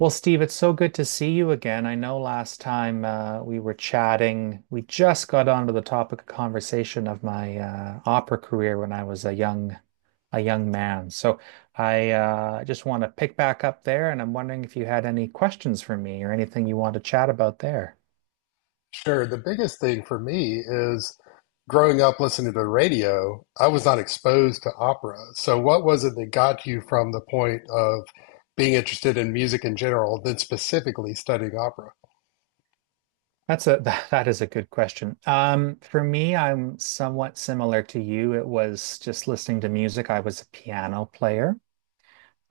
Well, Steve, it's so good to see you again. I know last time we were chatting, we just got onto the topic of conversation of my opera career when I was a young man. So I just want to pick back up there, and I'm wondering if you had any questions for me or anything you want to chat about there. Sure. The biggest thing for me is growing up listening to the radio, I was not exposed to opera. So, what was it that got you from the point of being interested in music in general, then specifically studying opera? That's a that is a good question. For me, I'm somewhat similar to you. It was just listening to music. I was a piano player.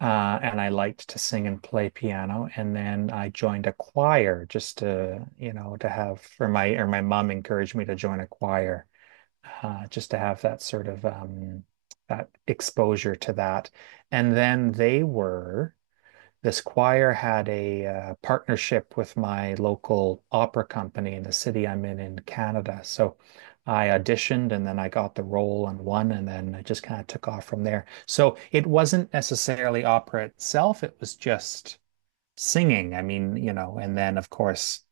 And I liked to sing and play piano. And then I joined a choir just to, you know, to have, or my mom encouraged me to join a choir, just to have that sort of, that exposure to that. And then they were this choir had a partnership with my local opera company in the city I'm in Canada. So I auditioned and then I got the role and won, and then I just kind of took off from there. So it wasn't necessarily opera itself, it was just singing. I mean, you know, and then of course,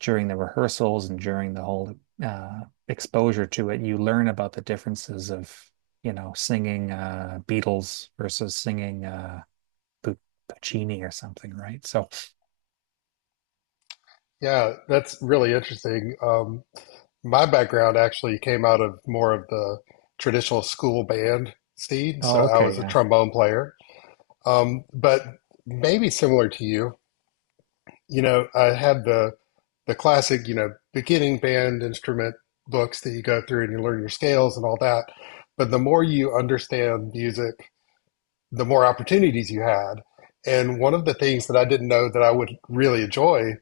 during the rehearsals and during the whole uh, exposure to it, you learn about the differences of, you know, singing Beatles versus singing Puccini or something, right? So, Yeah, that's really interesting. My background actually came out of more of the traditional school band scene. So, oh, I okay, was a yeah. trombone player. But maybe similar to you, you know, I had the classic, you know, beginning band instrument books that you go through and you learn your scales and all that. But the more you understand music, the more opportunities you had. And one of the things that I didn't know that I would really enjoy,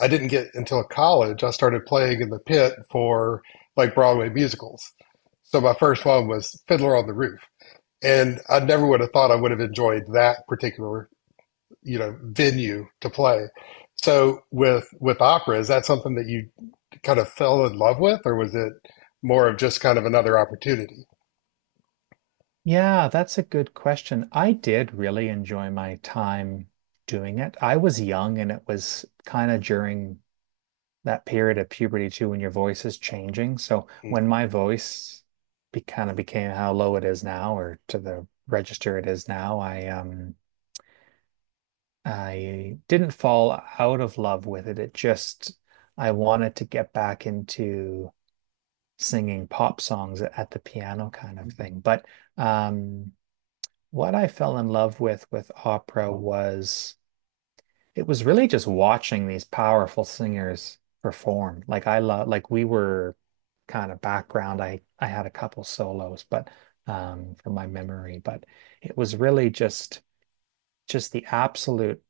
I didn't get until college. I started playing in the pit for like Broadway musicals. So my first one was Fiddler on the Roof. And I never would have thought I would have enjoyed that particular, you know, venue to play. So with operas, that's something that you kind of fell in love with, or was it more of just kind of another opportunity? Yeah, that's a good question. I did really enjoy my time doing it. I was young and it was kind of during that period of puberty too when your voice is changing. So Mm, when my voice be kind of became how low it is now or to the register it is now, I didn't fall out of love with it. It just I wanted to get back into singing pop songs at the piano kind of thing. But um, what I fell in love with opera was it was really just watching these powerful singers perform. Like I love, like we were kind of background. I had a couple solos, but from my memory, but it was really just the absolute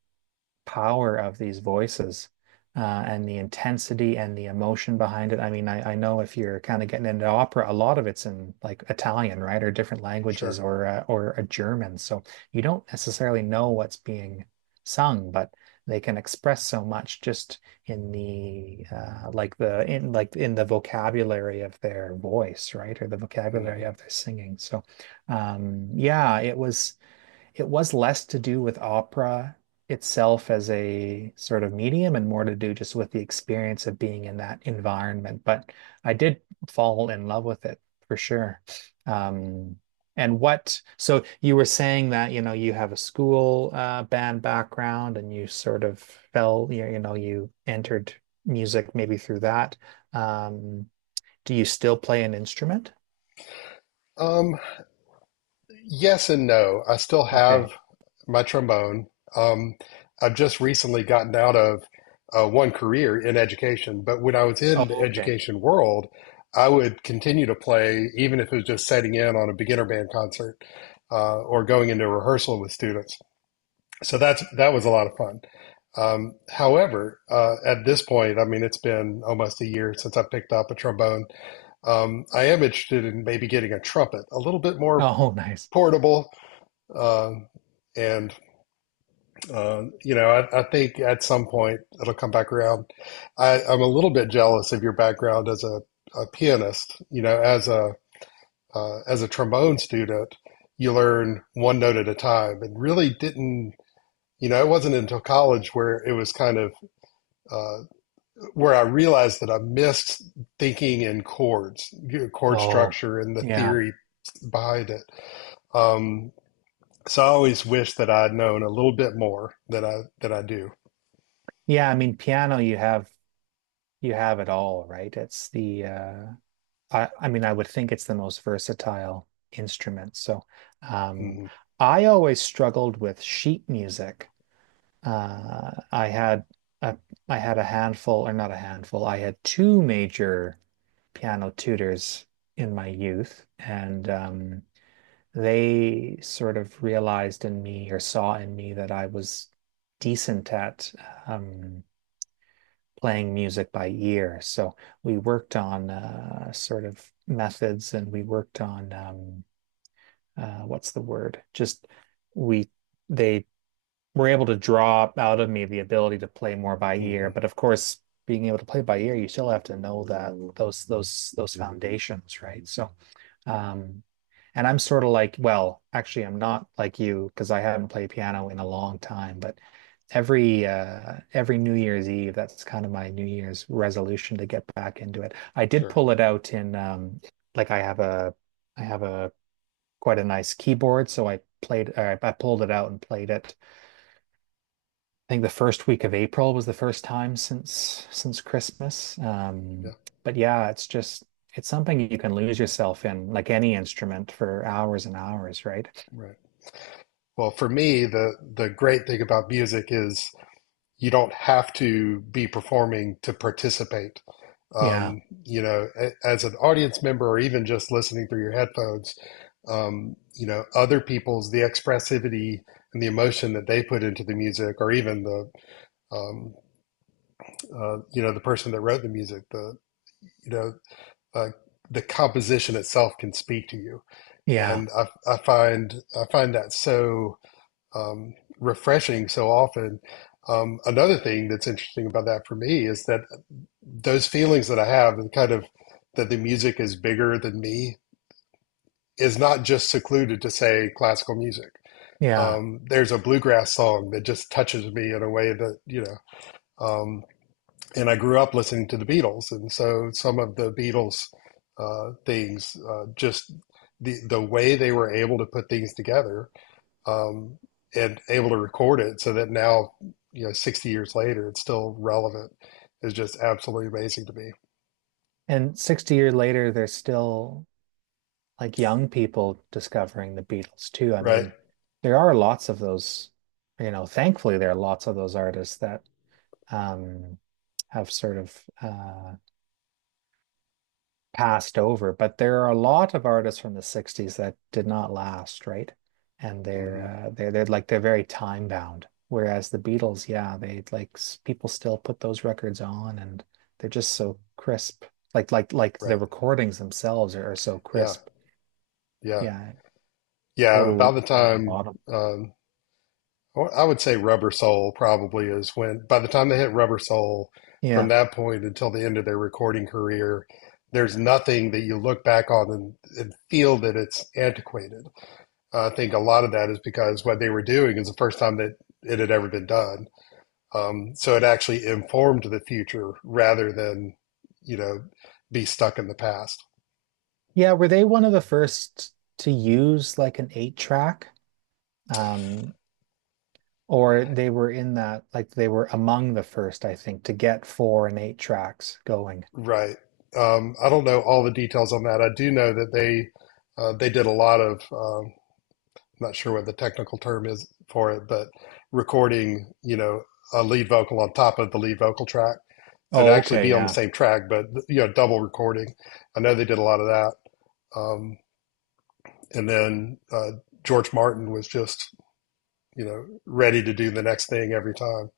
power of these voices and the intensity and the emotion behind it. I mean, I know if you're kind of getting into opera, a lot of it's in like Italian, right, or different languages, sure. or a German, so you don't necessarily know what's being sung, but they can express so much just in the like the in like in the vocabulary of their voice, right, or the vocabulary Hmm. of their singing. So, yeah, it was less to do with opera itself as a sort of medium and more to do just with the experience of being in that environment. But I did fall in love with it for sure. Um, and what, so you were saying that, you know, you have a school band background and you sort of you know, you entered music maybe through that. Um, do you still play an instrument? Um, yes and no. I still have Okay. my trombone. Um, I've just recently gotten out of one career in education, but when I was Oh, in the okay. education world, I would continue to play even if it was just setting in on a beginner band concert or going into a rehearsal with students. So that was a lot of fun. However, at this point, I mean, it's been almost a year since I picked up a trombone. I am interested in maybe getting a trumpet, a little bit more Oh, nice. portable. Um and you know, I think at some point it'll come back around. I'm a little bit jealous of your background as a pianist. You know, as a trombone student, you learn one note at a time, and really didn't you know, it wasn't until college where it was kind of uh, where I realized that I missed thinking in chords, chord Oh, structure, and the yeah. theory behind it. Um, so I always wish that I'd known a little bit more than I do. Yeah, I mean piano you have it all, right? It's the I mean I would think it's the most versatile instrument. So um Hmm. I always struggled with sheet music. Uh I had a I had a handful or not a handful. I had two major piano tutors in my youth and they sort of realized in me or saw in me that I was decent at um playing music by ear. So we worked on sort of methods and we worked on what's the word? Just we they were able to draw out of me the ability to play more by ear. Hmm. But of course, being able to play by ear, you still have to know that those foundations, right? So um, and I'm sort of like, well, actually, I'm not like you because I haven't played piano in a long time, but every New Year's Eve, that's kind of my New Year's resolution to get back into it. I did Sure. pull it out in like I have a quite a nice keyboard, so I played or I pulled it out and played it I think the first week of April was the first time since Christmas. Yeah. But yeah, it's just it's something you can lose yourself in, like any instrument, for hours and hours, right? Right. Well, for me, the great thing about music is you don't have to be performing to participate. Yeah, You know, as an audience member or even just listening through your headphones, you know, other the expressivity and the emotion that they put into the music, or even the, um, you know, the person that wrote the music, you know, uh, the composition itself can speak to you. yeah, And I find that so, um, refreshing so often. Another thing that's interesting about that for me is that those feelings that I have, and kind of that the music is bigger than me, is not just secluded to say classical music. yeah. There's a bluegrass song that just touches me in a way that you know. Um, and I grew up listening to the Beatles, and so some of the Beatles things, just the way they were able to put things together, um, and able to record it, so that now you know, 60 years later, it's still relevant, is just absolutely amazing to me. And 60 years later, there's still like young people discovering the Beatles too. I Right. mean, there are lots of those, you know, thankfully there are lots of those artists that um have sort of passed over, but there are a lot of artists from the 60s that did not last, right? And Mm-hmm. They're very time bound. Whereas the Beatles, yeah, they like s- people still put those records on and they're just so crisp. Like the Right. recordings themselves are so Yeah. crisp. Yeah. Yeah, Yeah. About total the nothing in the time, bottom. um, I would say Rubber Soul probably is when, by the time they hit Rubber Soul, from Yeah. that point until the end of their recording career, there's nothing that you look back on and feel that it's antiquated. I think a lot of that is because what they were doing is the first time that it had ever been done. So it actually informed the future rather than, you know, be stuck in the past. Yeah, were they one of the first to use like an eight track? Um, Or they were in that, like they were among the first, I think, to get four and eight tracks going. Right. I don't know all the details on that. I do know that they did a lot of I'm not sure what the technical term is for it, but recording you know a lead vocal on top of the lead vocal track, so to Oh, actually okay, be on the yeah. same track, but you know double recording. I know they did a lot of that, um, and then George Martin was just you know ready to do the next thing every time.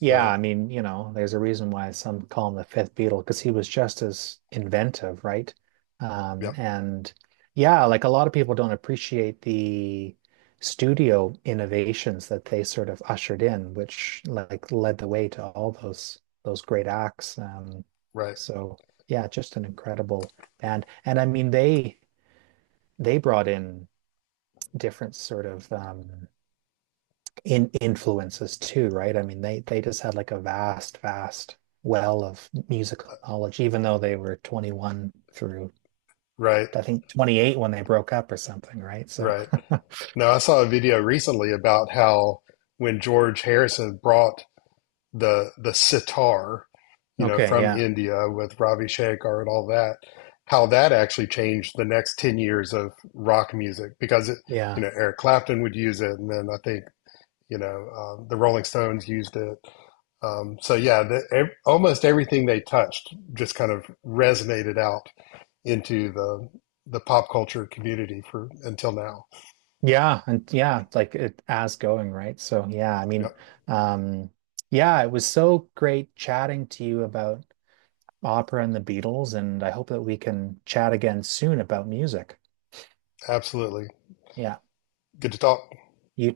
Yeah, I mean, you know, there's a reason why some call him the fifth Beatle because he was just as inventive, right? Yep, And yeah, like a lot of people don't appreciate the studio innovations that they sort of ushered in, which like led the way to all those great acts. Right, So yeah, just an incredible band. And I mean, they brought in different sort of in influences too, right? I mean, they just had like a vast well of musical knowledge, even though they were 21 through right, I think 28 when they broke up or something, right? So, right. Now, I saw a video recently about how when George Harrison brought the sitar, you know, okay, from yeah, India with Ravi Shankar and all that, how that actually changed the next 10 years of rock music because it, you yeah, know, Eric Clapton would use it and then I think, you know, the Rolling Stones used it. So yeah, the, ev almost everything they touched just kind of resonated out into the pop culture community for until now. yeah, and yeah, like it as going, right? So, yeah, I mean, Yep, um, yeah, it was so great chatting to you about opera and the Beatles, and I hope that we can chat again soon about music. absolutely. Yeah, Good to talk. you